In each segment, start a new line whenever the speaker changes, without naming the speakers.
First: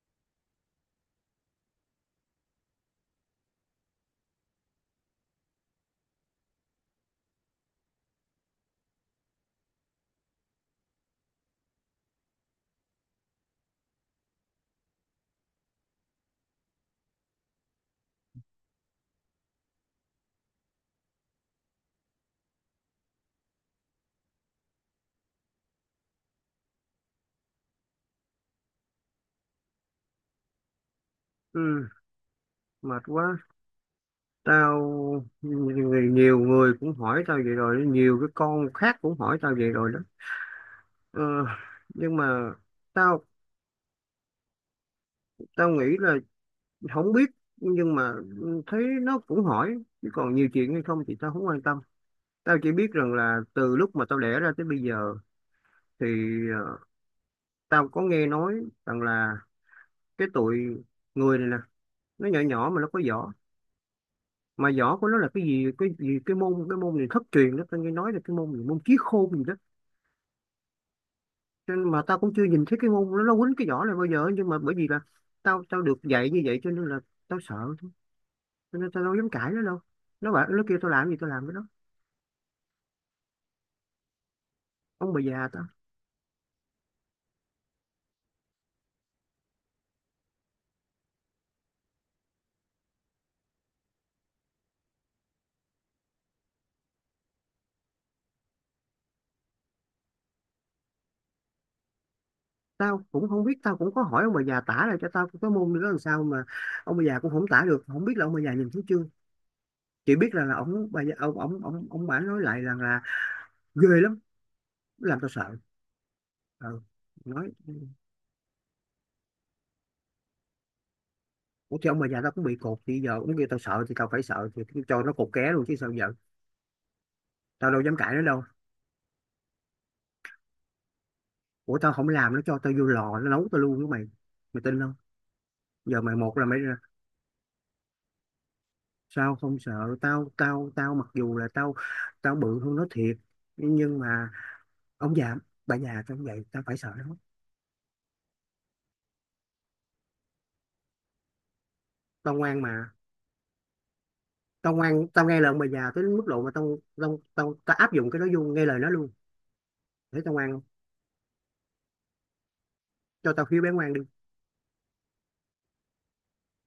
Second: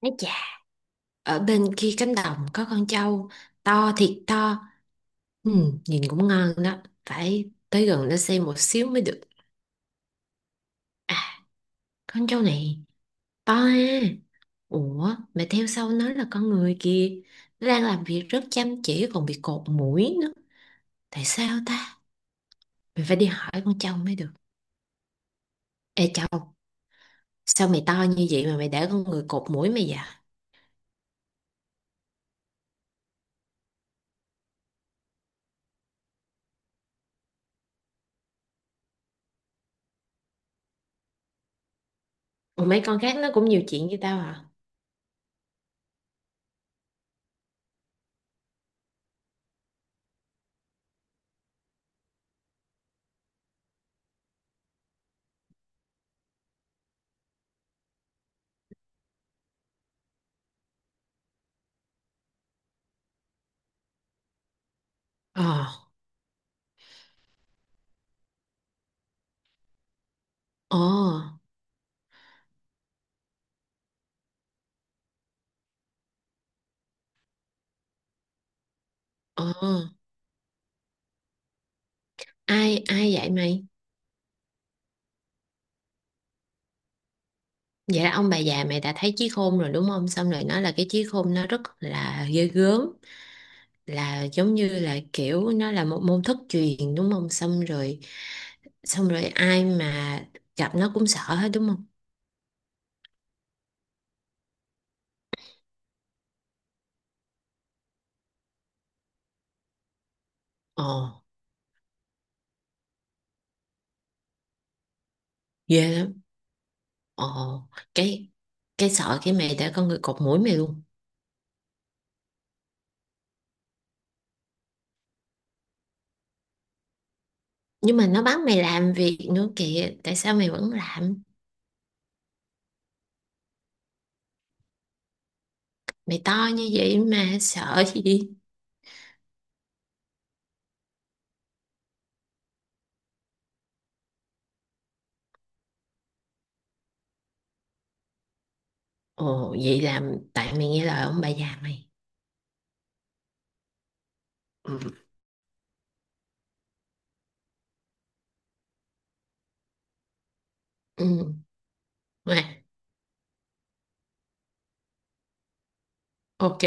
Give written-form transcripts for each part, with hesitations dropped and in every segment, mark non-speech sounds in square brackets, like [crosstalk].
Nói chà, ở bên kia cánh đồng có con trâu to thiệt to. Ừ, nhìn cũng ngon đó. Phải tới gần nó xem một xíu mới được. À, con trâu này to ha. Ủa, mà theo sau nó là con người kìa. Nó đang làm việc rất chăm chỉ còn bị cột mũi nữa. Tại sao ta? Mình phải đi hỏi con trâu mới được. Ê trâu, sao mày to như vậy mà mày để con người cột mũi mày vậy?
Ừ, mệt quá. Tao người Nhiều người cũng hỏi tao vậy rồi, nhiều cái con khác cũng hỏi tao vậy rồi đó. Ờ, nhưng mà
Ủa mấy con khác
tao
nó cũng nhiều chuyện như tao hả?
tao nghĩ là không biết, nhưng mà thấy nó cũng hỏi, chứ còn nhiều chuyện hay không thì tao không quan tâm. Tao chỉ biết rằng là từ lúc mà tao đẻ ra tới bây giờ thì ờ, tao có nghe nói rằng là cái tụi người này nè, nó nhỏ nhỏ mà nó có võ. Mà võ của nó là cái
Ờ,
gì cái gì cái môn cái môn này thất truyền đó, tao nghe nói là cái môn gì, môn chí khôn gì đó.
ờ,
Cho nên mà tao cũng chưa nhìn thấy cái môn nó quýnh cái vỏ này bao giờ, nhưng mà bởi vì là tao tao được dạy như vậy cho nên là tao sợ thôi. Cho nên tao đâu dám
ờ.
cãi nó đâu, nó bảo nó kêu tao làm gì tao làm với nó.
Ai vậy mày?
Ông bà già tao,
Vậy là ông bà già mày đã thấy chí khôn rồi đúng không? Xong rồi nói là cái chí khôn nó rất là ghê gớm, là giống như là kiểu nó là một môn thất truyền đúng không? Xong rồi ai mà gặp nó cũng sợ hết đúng không?
tao cũng không biết, tao cũng có hỏi ông bà già tả lại cho tao cái môn nữa, làm sao mà ông bà già cũng không tả được, không biết là ông bà già nhìn thấy chưa, chỉ biết là
Ồ,
ông bà già, ông bà nói lại rằng là ghê lắm, làm tao sợ.
ghê lắm.
Ừ.
Ồ,
Nói.
cái cái sợ cái mày đã con người cột mũi mày luôn.
Ủa thì ông bà già tao cũng bị cột thì giờ cũng kêu tao sợ thì tao phải sợ, thì cho nó cột ké luôn chứ sao giờ, tao đâu dám
Nhưng mà
cãi nó
nó bắt
đâu.
mày làm việc nữa kìa, tại sao mày vẫn làm?
Ủa tao không làm nó cho tao vô lò nó nấu tao luôn với mày, mày tin không? Giờ mày
Mày
một là
to
mày
như
ra,
vậy mà sợ gì?
sao không sợ? Tao tao tao mặc dù là tao, tao bự hơn nó thiệt nhưng mà ông già bà già tao cũng vậy, tao phải sợ nó.
Ồ, vậy là tại mày nghe lời ông bà già mày.
Tao ngoan mà, tao
Ừ.
ngoan tao nghe lời ông bà già tới mức độ mà tao áp dụng cái đó vô nghe lời nó luôn. Để tao ngoan không?
Ừ.
Cho tao khiêu bé ngoan đi.
Ok.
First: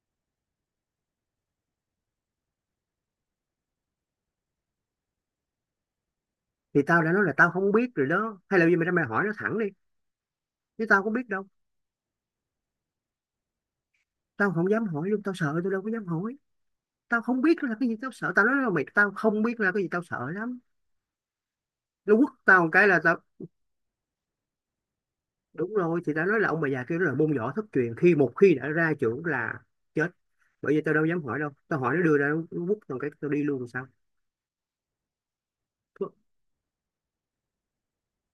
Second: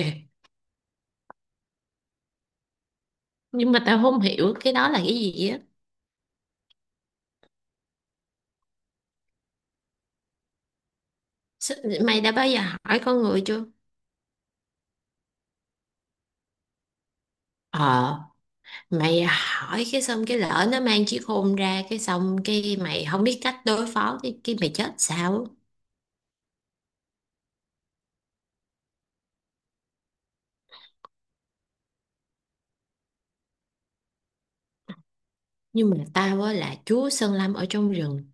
Nhưng mà tao không hiểu cái đó là cái gì á.
Thì tao đã nói là tao không biết rồi đó, hay là bây giờ mày ra mày hỏi nó thẳng đi, chứ tao có biết đâu.
Mày đã bao giờ hỏi con người chưa?
Tao không dám hỏi luôn, tao sợ, tao đâu có dám hỏi. Tao không biết là cái gì, tao
Ờ,
sợ, tao nói là mày, tao
mày
không biết là cái
hỏi
gì, tao
cái xong
sợ
cái
lắm.
lỡ nó mang chiếc khôn ra cái
Nó quất
xong
tao một
cái
cái là
mày
tao,
không biết cách đối phó cái mày chết sao? Á.
đúng rồi, thì tao nói là ông bà già kia nó là môn võ thất truyền, khi một khi đã ra trưởng là chết. Bởi vì tao đâu dám hỏi đâu, tao hỏi nó đưa ra nó quất tao một cái tao đi luôn sao.
Nhưng mà
Chúc
tao á là chúa Sơn Lâm ở trong rừng.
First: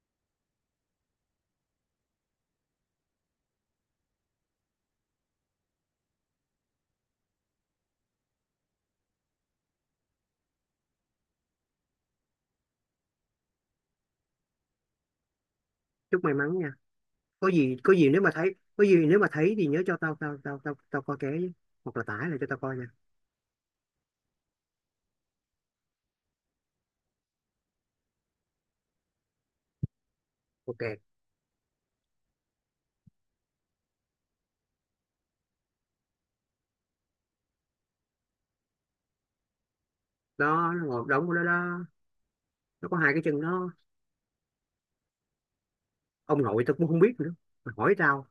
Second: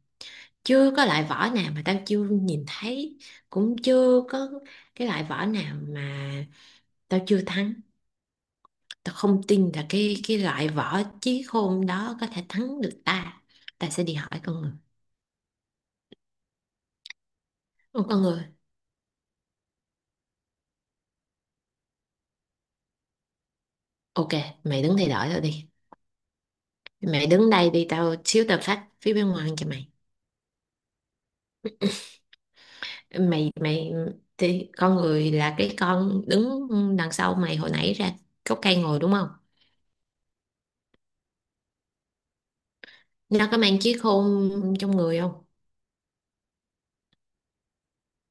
Chưa có loại vỏ nào mà tao chưa nhìn thấy. Cũng chưa có cái loại vỏ nào mà tao chưa thắng. Tao không tin là cái loại vỏ chiếc khôn đó có thể thắng được ta. Ta sẽ đi hỏi con người.
Chúc may mắn nha. Có gì, có gì nếu
Con
mà
người.
thấy, có gì nếu mà thấy thì nhớ cho tao tao tao tao tao coi ké với. Hoặc là tải lại cho tao coi nha.
Ok, mày đứng thay đổi tao đi. Mày đứng đây đi, tao xíu tao phát phía bên ngoài cho mày.
Ok.
Mày thì con người là cái con đứng đằng sau mày hồi nãy ra gốc cây ngồi đúng không?
Đó, nó ngồi đóng của nó đó, nó có hai cái chân
Nó có
nó.
mang chiếc khôn trong người không?
Ông nội tao cũng không biết nữa mà hỏi tao,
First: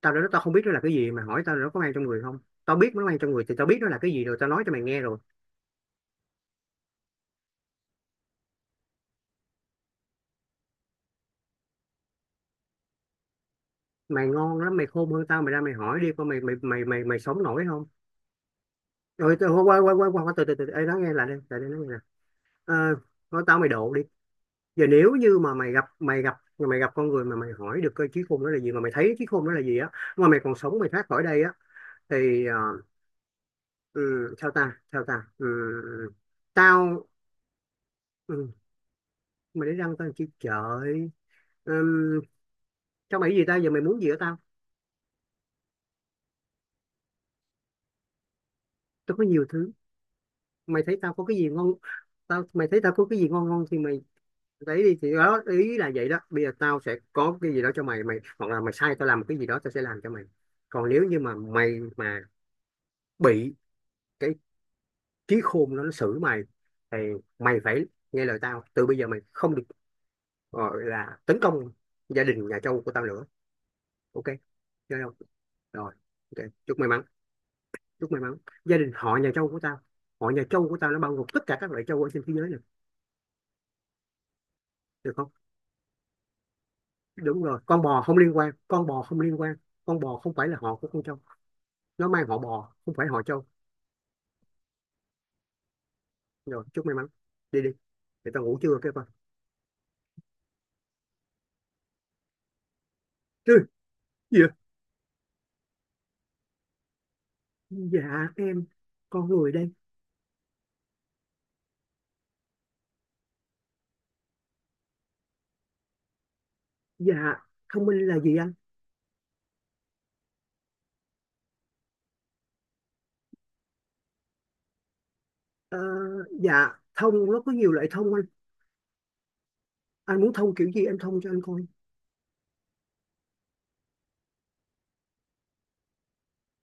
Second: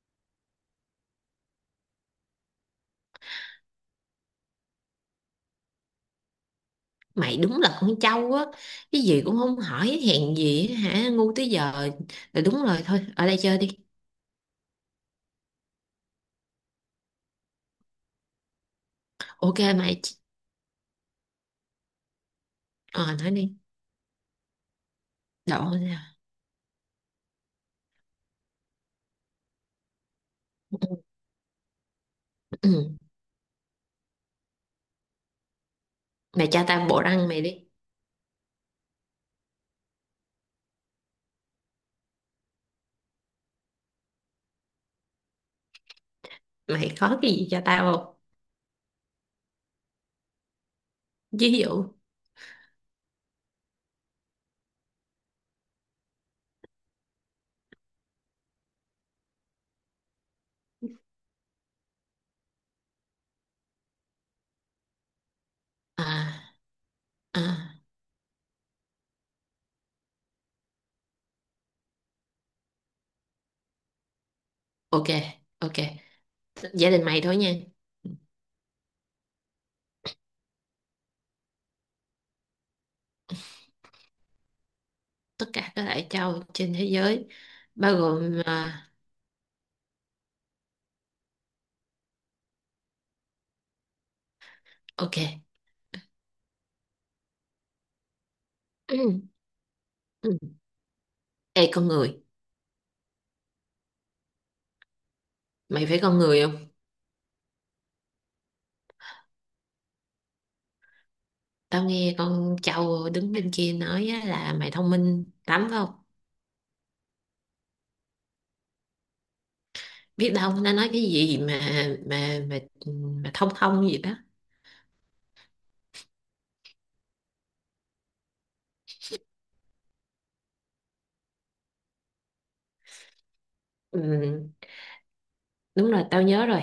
tao đến đó tao không biết nó là cái gì, mày hỏi tao là nó có mang trong người không, tao biết nó mang trong người thì tao biết nó là cái gì rồi tao nói cho mày nghe rồi.
Mày đúng là con trâu á, cái gì cũng không hỏi hèn gì á hả, ngu tới giờ. Rồi đúng rồi thôi, ở đây chơi đi.
Mày ngon lắm, mày khôn hơn tao, mày ra mày hỏi đi coi mày mày mày mày mày sống nổi không. Rồi
Ok
tao qua qua
mày,
qua qua từ từ từ ê nói nghe, lại đây nói nghe nè. Ờ.
ờ nói
Nói
đi.
tao mày độ đi. Giờ nếu như mà
Đổ
mày gặp,
ra.
mày gặp con người mà mày hỏi được cái trí khôn đó là gì, mà mày thấy trí khôn đó là gì á, mà mày còn sống mày thoát khỏi đây á thì
Ừ. [clears throat]
ừ, sao ta, sao ta, ừ,
Mày cho tao bộ
tao,
răng mày đi.
ừ, mày để răng tao chi trời. Ừm, cho mày cái gì tao, giờ mày muốn gì ở tao?
Mày có cái gì cho tao không?
Tôi có nhiều thứ, mày thấy tao có cái gì
Ví
ngon.
dụ.
Tao, mày thấy tao có cái gì ngon ngon thì mày lấy đi, thì đó ý là vậy đó, bây giờ tao sẽ có cái gì đó cho mày, mày hoặc là mày sai tao làm một cái gì đó tao sẽ làm cho mày. Còn nếu như mà mày mà bị cái trí khôn nó
À,
xử mày thì
à.
mày phải nghe lời tao từ bây giờ, mày không được gọi là tấn công gia đình nhà Châu của tao nữa. Ok, chơi
Ok,
không?
ok.
Rồi. Ok, chúc may
Giả
mắn.
định mày thôi nha.
Chúc may mắn. Gia đình họ nhà Châu của tao, họ nhà Châu của tao nó bao gồm tất cả các loại Châu ở trên thế giới này, được không?
Tất cả các loại châu trên thế giới
Đúng rồi, con
bao
bò không liên
gồm
quan, con
à,
bò không liên quan, con bò không phải là họ của con trâu, nó mang họ bò không phải họ trâu.
ok. [clears throat]
Rồi, chúc may mắn, đi đi, để tao ngủ chưa kêu con.
Ừ. Ừ. Ê con người,
Chứ gì vậy?
mày phải con người không?
Dạ em con người đây.
Tao nghe con châu đứng bên kia nói á, là mày thông minh lắm phải không?
Dạ thông minh là gì anh?
Biết đâu nó nói cái gì mà mà thông thông gì đó.
ờ, dạ thông nó có nhiều loại thông anh muốn thông kiểu gì em thông cho anh coi.
Ừ, đúng rồi, tao nhớ rồi.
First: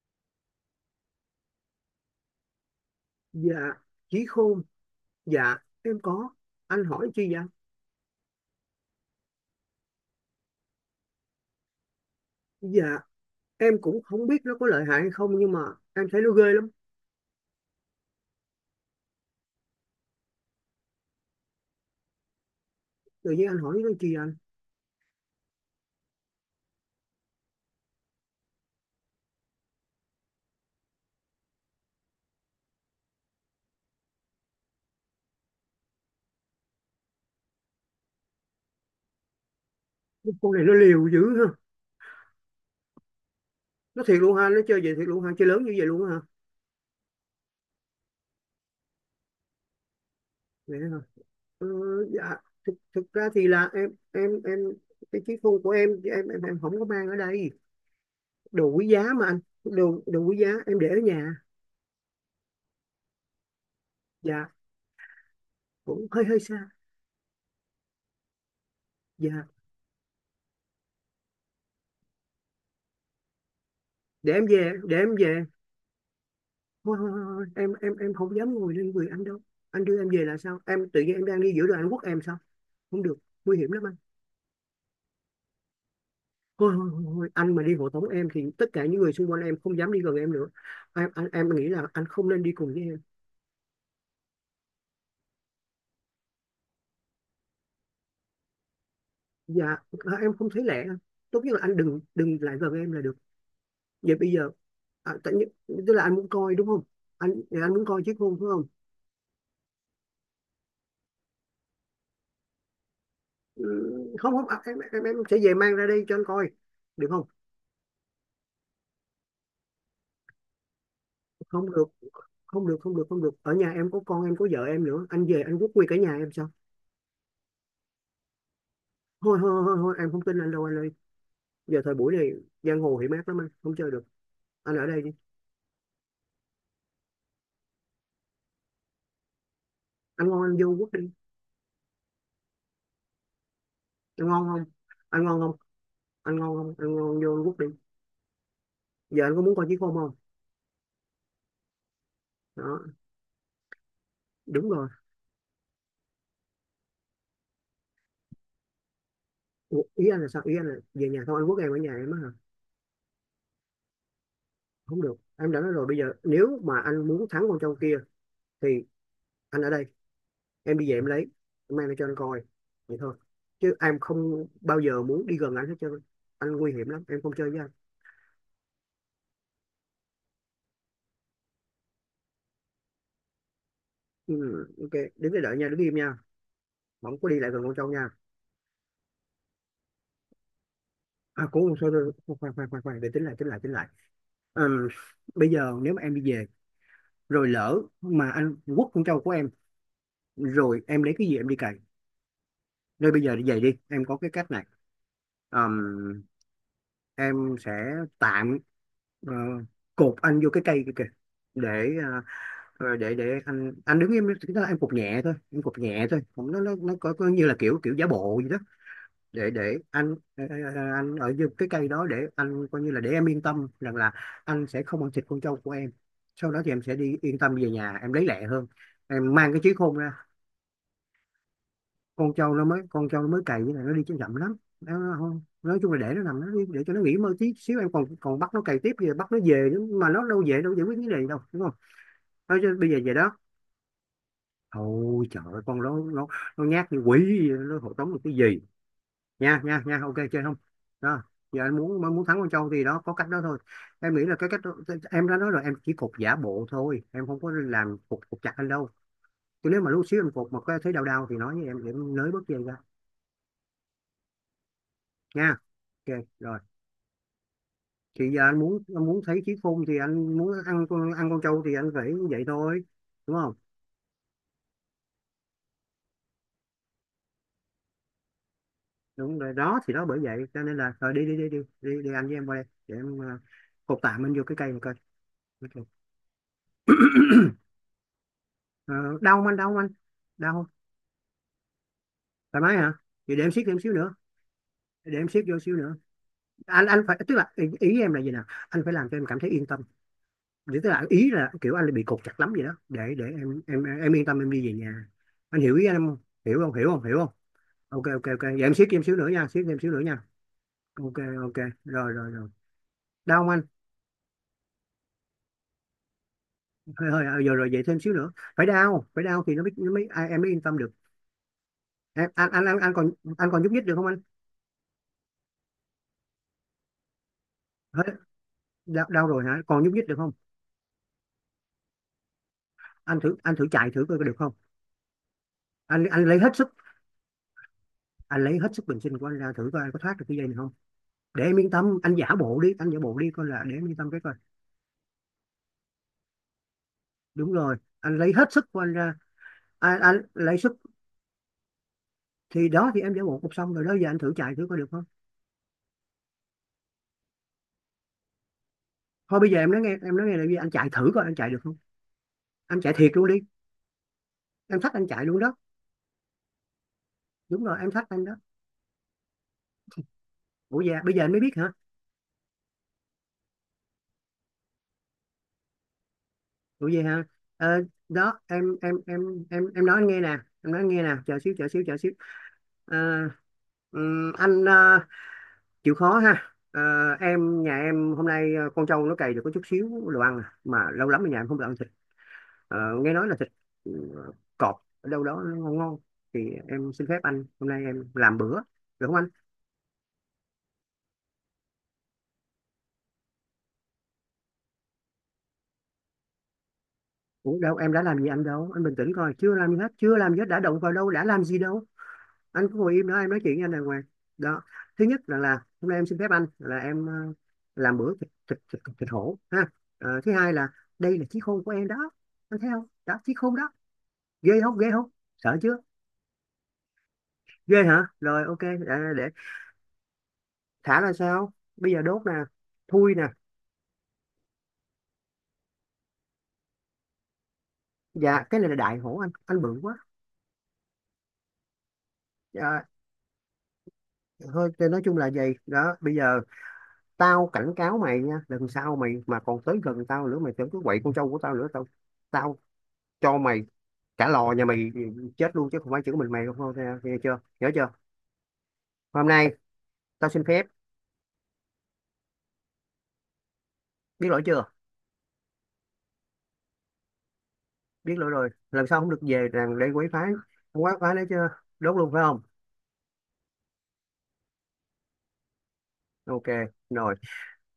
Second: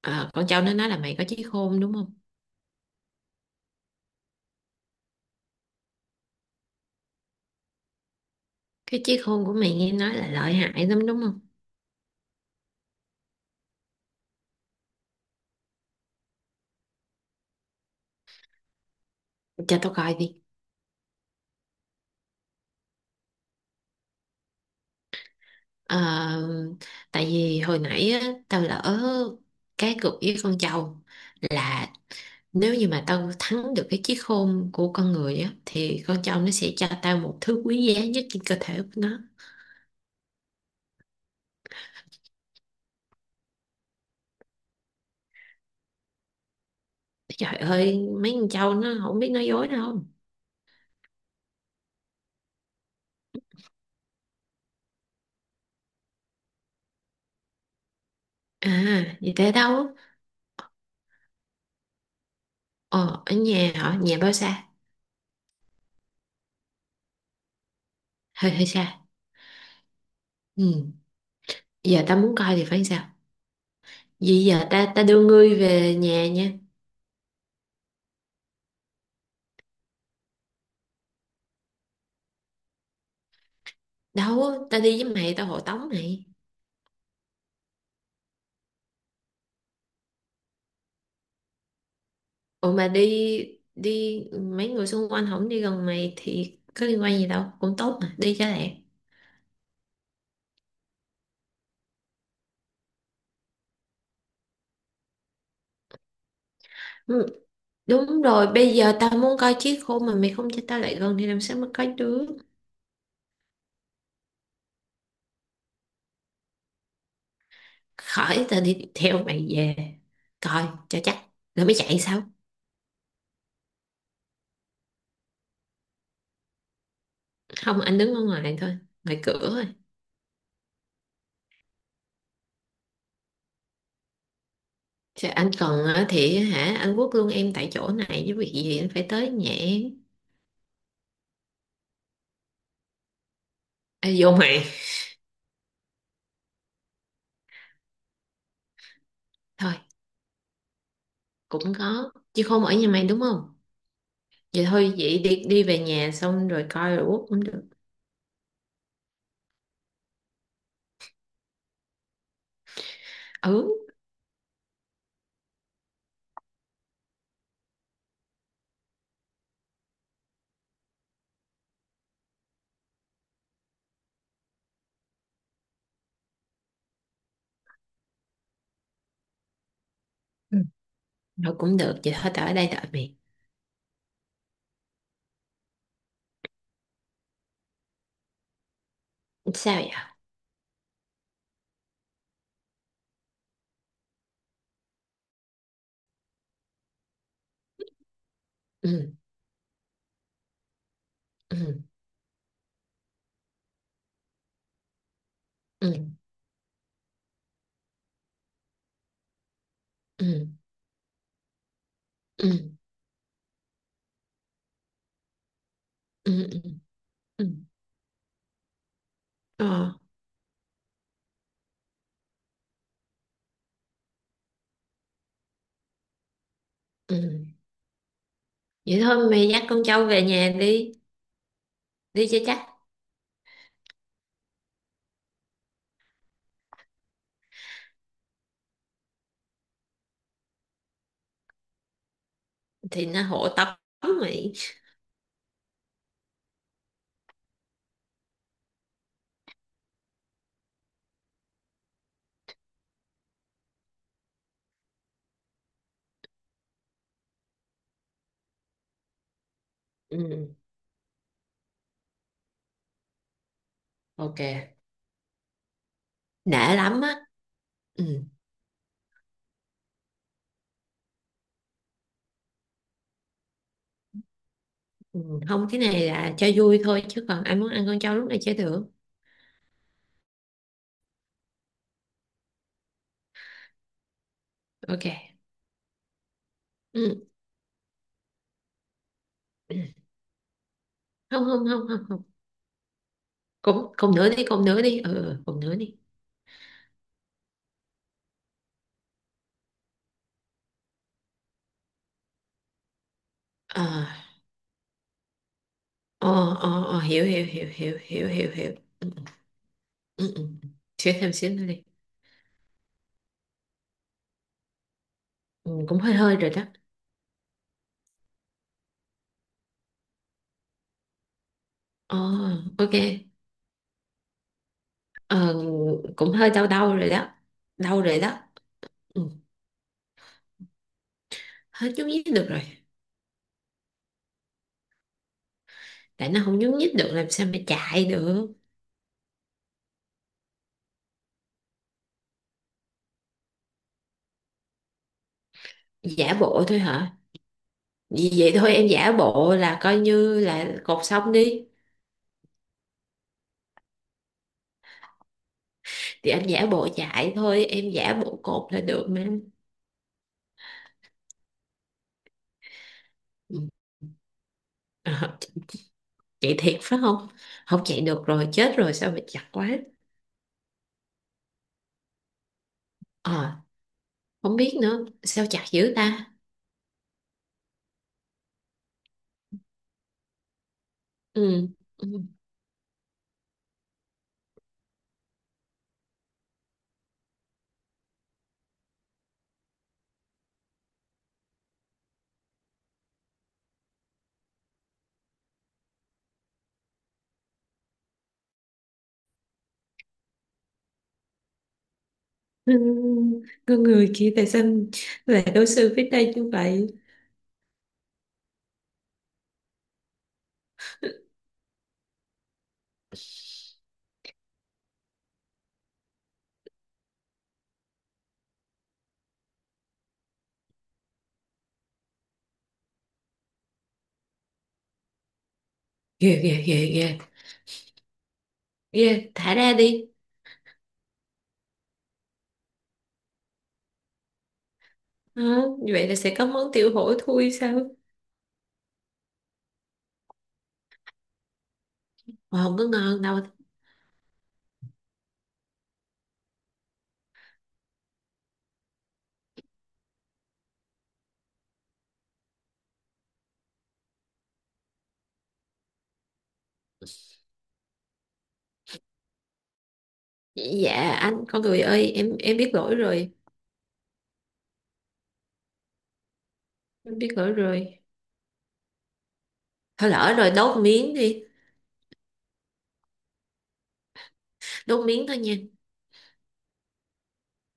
Ờ, con châu nó nói là mày có trí khôn đúng không?
Dạ trí khôn, dạ em có, anh hỏi chi vậy anh?
Cái trí khôn của mày nghe nói là lợi hại lắm đúng không?
Dạ em cũng không biết nó có lợi hại hay không nhưng mà em thấy nó ghê lắm.
Cho tao coi đi.
Tự nhiên anh hỏi nó chi vậy anh?
Ờ, tại vì hồi nãy á, tao lỡ cái cược với con trâu là nếu như mà tao thắng được cái chiếc khôn của con người á thì con trâu nó sẽ cho tao một thứ quý giá nhất trên cơ thể của nó.
Con này nó liều dữ ha, nó thiệt luôn ha, nó chơi vậy thiệt luôn ha, chơi lớn như vậy luôn á hả?
Trời ơi, mấy con trâu nó không biết nói dối đâu.
Vậy hả? ờ, dạ thực ra thì là em cái chiếc phone của em không có mang ở đây, đồ
À,
quý giá mà
vậy
anh,
thế đâu?
đồ đồ quý giá em để ở nhà.
Ờ, ở nhà hả? Nhà bao
Dạ
xa?
cũng hơi hơi xa.
Hơi hơi xa.
Dạ.
Ừ, giờ tao muốn coi thì phải sao?
Để
Vậy
em
giờ
về,
ta
để
ta
em
đưa
về.
ngươi về nhà nha.
Thôi, thôi, thôi, thôi. Em không dám ngồi lên người anh đâu, anh đưa em về là sao, em tự nhiên em đang đi giữa đường anh quất em sao, không được, nguy hiểm lắm anh.
Đâu, ta đi với mày, tao hộ tống mày.
Thôi. Anh mà đi hộ tống em thì tất cả những người xung quanh em không dám đi gần em nữa. Em anh em nghĩ là anh không nên đi cùng
Ủa
với
mà
em.
đi đi mấy người xung quanh không đi gần mày thì có liên quan gì đâu cũng tốt mà đi cho lẹ.
Dạ. À, em không thấy lẻ. Tốt nhất là anh đừng đừng lại gần em là được. Vậy bây giờ, à, tại nhất, tức là anh muốn coi đúng không?
Ừ,
Anh thì anh muốn coi chiếc
đúng
hôn phải
rồi,
không?
bây giờ tao muốn coi chiếc khôn mà mày không cho tao lại gần thì làm sao mà coi được.
Ừ, không không à, em sẽ về mang ra đây cho anh coi, được không?
Khỏi, tao đi theo mày về coi cho chắc rồi
không
mới
được
chạy sao.
Không được, không được ở nhà em có con em có vợ em nữa, anh về anh quốc quy cả nhà em sao.
Không, anh đứng ở ngoài thôi, ngoài
thôi
cửa
thôi
thôi.
thôi, thôi em không tin anh đâu anh ơi. Giờ thời buổi này giang hồ hiểm ác lắm, anh không chơi được, anh ở đây đi.
Chứ anh cần á thì hả anh quất luôn em tại chỗ này với việc gì anh phải tới nhà em.
Anh ngon anh vô quốc đi.
Ê,
Anh
vô
ngon
mày.
không? Anh ngon không? Anh ngon không? Anh ngon vô quốc đi. Giờ anh có muốn coi
Thôi,
chiếc hôn không?
cũng có chiếc khôn ở
Đó,
nhà mày đúng không, vậy
đúng rồi.
thôi vậy đi đi về nhà xong rồi coi rồi quốc cũng được.
Ủa, ý anh là sao, ý anh là về nhà không anh quốc em ở nhà em á hả?
Ừ.
Không được, em đã nói rồi, bây giờ nếu mà anh muốn thắng con trâu kia thì anh ở đây, em đi về em lấy, em mang lại cho anh coi, vậy thôi, chứ em không bao giờ muốn đi gần anh hết trơn, anh nguy hiểm lắm em không chơi với anh.
Ừ. Rồi cũng được vậy thôi tao ở đây đợi mày.
Ừ, ok đứng để đợi nha, đứng im nha, không có đi lại gần con trâu nha.
Sao vậy?
À cũng không sao đâu. Khoan khoan khoan khoan để tính lại. Ừm, Bây giờ nếu mà em đi về, rồi lỡ mà anh quất
Ừ
con trâu của em, rồi em lấy cái gì em đi cày.
ừ
Nơi bây giờ đi về đi, em có cái cách này.
ừ
Ờm, em sẽ tạm ờ, cột anh vô
ừ
cái cây kia kìa. Để
ừ
để để anh đứng im, chúng ta em cột nhẹ thôi, em cột nhẹ thôi,
ừ
không nó
ừ
nó có
ừ
như là kiểu kiểu giả bộ gì đó. Để
ờ
anh anh ở dưới cái cây đó để anh coi, như là để em yên tâm rằng là anh sẽ không ăn thịt con trâu của em. Sau đó thì em sẽ
ừ
đi yên tâm về nhà em lấy lẹ hơn.
vậy thôi
Em
mày
mang cái
dắt
chiếc
con
khôn
trâu về
ra.
nhà đi đi
con
cho
trâu
chắc
nó mới con trâu nó mới cày, với lại nó đi chậm chậm lắm, nó không, nói chung là để nó nằm nó đi, để cho nó nghỉ mơ tí xíu. Em còn còn bắt nó cày tiếp gì, bắt nó về nữa mà nó đâu về đâu, giải quyết vấn đề đâu, đúng không? Nói chứ bây giờ
thì
về
nó
đó,
hộ tống mày.
thôi trời ơi, con nó nó nhát như quỷ vậy, nó hộ tống được cái gì. Nha nha nha, ok, chơi không? Đó, giờ anh muốn muốn thắng con trâu thì đó, có cách đó thôi. Em nghĩ là cái cách đó, em đã nói rồi, em chỉ cột giả bộ thôi, em không có làm cột cột chặt anh đâu. Chứ nếu mà lúc xíu em cột
Ừ,
mà có thấy đau đau thì nói với em để em nới bớt dây ra
ok,
nha. Ok rồi,
đã lắm á. Ừ.
thì giờ anh muốn thấy trí khôn thì anh muốn ăn con trâu thì anh phải vậy thôi, đúng không?
Ừ, không cái này là cho vui thôi chứ còn ai muốn ăn con trâu lúc này chơi được.
Đúng rồi đó, thì đó, bởi vậy cho nên là rồi, đi đi đi đi đi, đi anh với em qua đây để em cột tạm anh vô cái cây một coi.
Ok.
Ok.
Ừ.
Ờ, đau không anh, đau không
Ừ.
anh, đau không?
Không không không không không.
Thoải mái hả? Vậy để em siết thêm xíu
Cũng
nữa,
cùng nữa đi, cùng nữa đi, ừ
để em
ừ,
siết vô
cùng nữa
xíu nữa.
đi.
Anh phải, tức là ý em là gì nào, anh phải làm cho em cảm thấy yên tâm. Để tức là ý là kiểu anh bị cột chặt lắm vậy đó, để em em
Ờ
em yên tâm em đi về nhà. Anh hiểu ý anh không?
ờ
Hiểu không,
ờ
hiểu
ờ,
không, hiểu
hiểu
không?
hiểu hiểu hiểu
Ok ok
hiểu
ok,
hiểu
vậy em
hiểu.
siết thêm
Ừ,
xíu nữa nha, siết thêm xíu nữa nha.
ừ, ừ. Xíu
Ok
thêm xíu
ok.
nữa đi.
Rồi rồi rồi, đau không anh?
Ừ, cũng hơi hơi rồi đó.
Hơi hơi à, rồi rồi, vậy thêm xíu nữa. Phải đau, phải đau thì nó mới ai, em mới yên tâm được.
Ờ,
Em
ok.
anh còn nhúc nhích được không anh?
Ờ, cũng hơi đau đau rồi đó, đau
Hết,
rồi đó.
đau,
Ừ,
đau rồi hả, còn nhúc nhích được không?
hết nhúc nhích được rồi.
Anh thử chạy thử coi có được không, anh
Tại
lấy
nó
hết
không
sức.
nhúc nhích được làm sao mà chạy
Anh
được.
lấy hết sức bình sinh của anh ra thử coi anh có thoát được cái dây này không. Để em yên tâm, anh giả bộ đi, anh giả bộ đi coi, là để em yên tâm cái coi.
Giả bộ thôi hả?
Đúng rồi, anh
Vì
lấy
vậy
hết sức
thôi
của
em
anh
giả
ra.
bộ là
anh,
coi
anh
như
lấy
là
sức,
cột xong đi.
thì đó thì em giả bộ cũng xong rồi đó, giờ anh thử chạy thử coi được không.
Thì anh giả bộ chạy thôi em giả bộ cột là được mà.
Thôi bây giờ em nói nghe, em nói nghe là gì, anh chạy thử coi anh chạy được không, anh chạy thiệt luôn đi.
Ừ.
Em thách
[laughs]
anh chạy
Ờ,
luôn đó.
chạy thiệt phải không?
Đúng rồi,
Không
em
chạy
thách anh
được
đó.
rồi chết rồi sao mà chặt quá.
Ủa dạ, bây giờ anh mới biết hả?
Ờ, không biết nữa, sao chặt dữ ta?
Ủa vậy hả? Ờ, đó em em nói anh nghe nè, em nói anh nghe nè, chờ xíu chờ
Ừ.
xíu chờ xíu.
Ừ.
Ờ, anh chịu khó ha. Ờ, nhà em hôm nay con trâu nó cày được có chút xíu đồ ăn à. Mà lâu lắm ở nhà em không được ăn thịt. Ờ, nghe nói là thịt, ừ, cọp ở đâu đó nó ngon ngon, thì em xin phép anh hôm nay em làm bữa, được không anh?
Ừ, con người kia tại sao lại đối xử với ta như vậy?
Ủa đâu, em đã làm gì anh đâu, anh bình tĩnh coi, chưa làm gì hết, chưa làm gì hết, đã động vào đâu, đã làm gì đâu. Anh cứ ngồi im đó em nói chuyện với anh đàng hoàng. Đó, thứ nhất là hôm nay em xin phép anh là em làm bữa thịt hổ ha. Ờ, thứ hai là đây là chí khôn của em đó, anh thấy không đó, chí khôn đó, ghê không, ghê không, sợ chưa?
Ghê, ghê, ghê, ghê,
Ghê hả, rồi ok, để
ghê, thả ra đi.
thả ra sao, bây giờ đốt nè, thui nè.
Hả? Như vậy là sẽ có món tiểu hổ thui sao?
Dạ cái này là đại hổ, anh bự quá.
Mà không
Dạ,
có ngon đâu.
thôi thì nói chung là gì đó, bây giờ tao cảnh cáo mày nha, lần sau mày mà còn tới gần tao nữa, mày tưởng cứ quậy con trâu của tao nữa, tao tao cho mày cả lò nhà mày chết luôn chứ không phải chỉ có mình mày không thôi, nghe chưa, nhớ chưa. Hôm nay tao xin phép.
Dạ anh, con người ơi, em biết lỗi rồi,
Biết lỗi chưa?
em biết lỗi rồi.
Biết lỗi rồi lần sau không được về rằng để quấy
Thôi
phá,
lỡ rồi, đốt
không quấy phá
miếng
nữa
đi,
chưa? Đốt luôn phải không?
đốt miếng thôi nha.
Ok rồi.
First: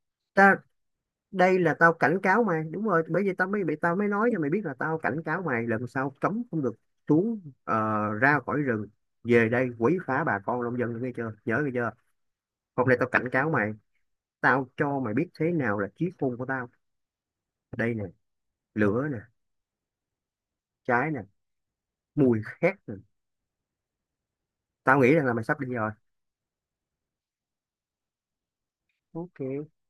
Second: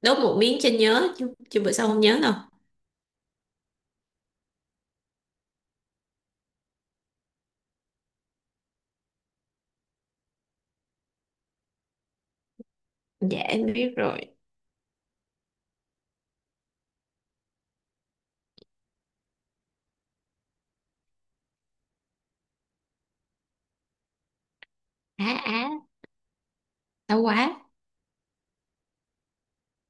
Đốt một
Ta,
miếng cho nhớ, chứ,
đây
chứ bữa
là
sau
tao
không
cảnh
nhớ đâu.
cáo mày, đúng rồi, bởi vì tao mới bị, tao mới nói cho mày biết là tao cảnh cáo mày lần sau cấm không được xuống ra khỏi rừng về đây quấy phá bà con nông dân, nghe chưa, nhớ nghe chưa. Hôm nay tao cảnh
Dạ
cáo mày,
em biết rồi.
tao cho mày biết thế nào là chí khôn của tao. Đây nè, lửa nè, trái nè, mùi khét rồi. Tao nghĩ rằng
Á
là mày
á,
sắp đi rồi.
đau quá,
Ok,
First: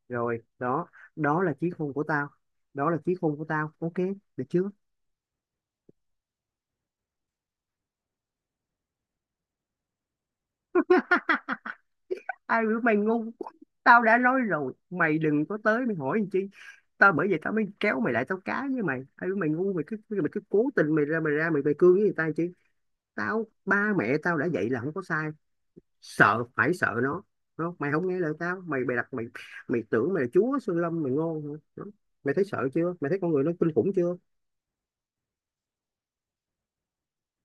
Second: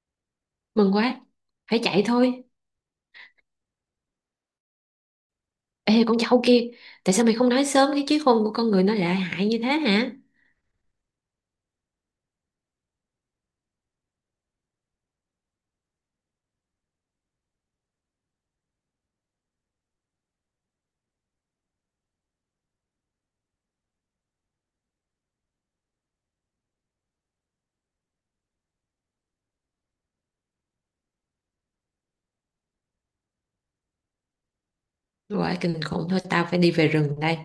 rồi đó,
mừng quá,
đó là chiếc
phải
hôn của
chạy
tao.
thôi.
Đó là chiếc hôn của tao, ok, được chưa?
Ê con cháu kia, tại sao mày không nói sớm cái chiếc khôn của con người nó lại hại như thế hả?
Ai biểu mày ngu, tao đã nói rồi mày đừng có tới, mày hỏi làm chi, tao bởi vậy tao mới kéo mày lại, tao cá với mày, ai biểu mày ngu, mày cứ cố tình mày ra mày ra mày mày cương với người ta làm chi. Tao, ba mẹ tao đã dạy là không có sai, sợ phải sợ nó. Đúng không? Mày không nghe lời tao, mày bày đặt mày mày tưởng mày là chúa Sơn Lâm, mày ngon hả? Đúng. Mày thấy sợ chưa, mày thấy con người nó kinh khủng chưa?
Rồi kinh khủng thôi tao phải đi về rừng đây.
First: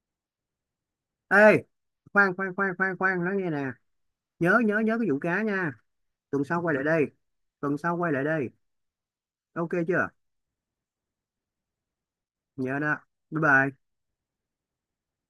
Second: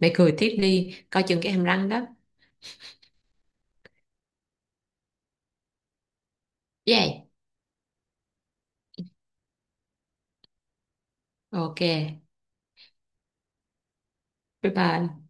Mày cười tiếp đi, coi chừng cái
Ê,
hàm răng đó.
khoan khoan khoan khoan khoan nói nghe nè, nhớ nhớ nhớ cái vụ cá nha, tuần sau quay lại đây,
Yeah.
tuần sau quay lại đây, ok chưa?
Ok.
Nhớ đó, bye bye.
Bye bye.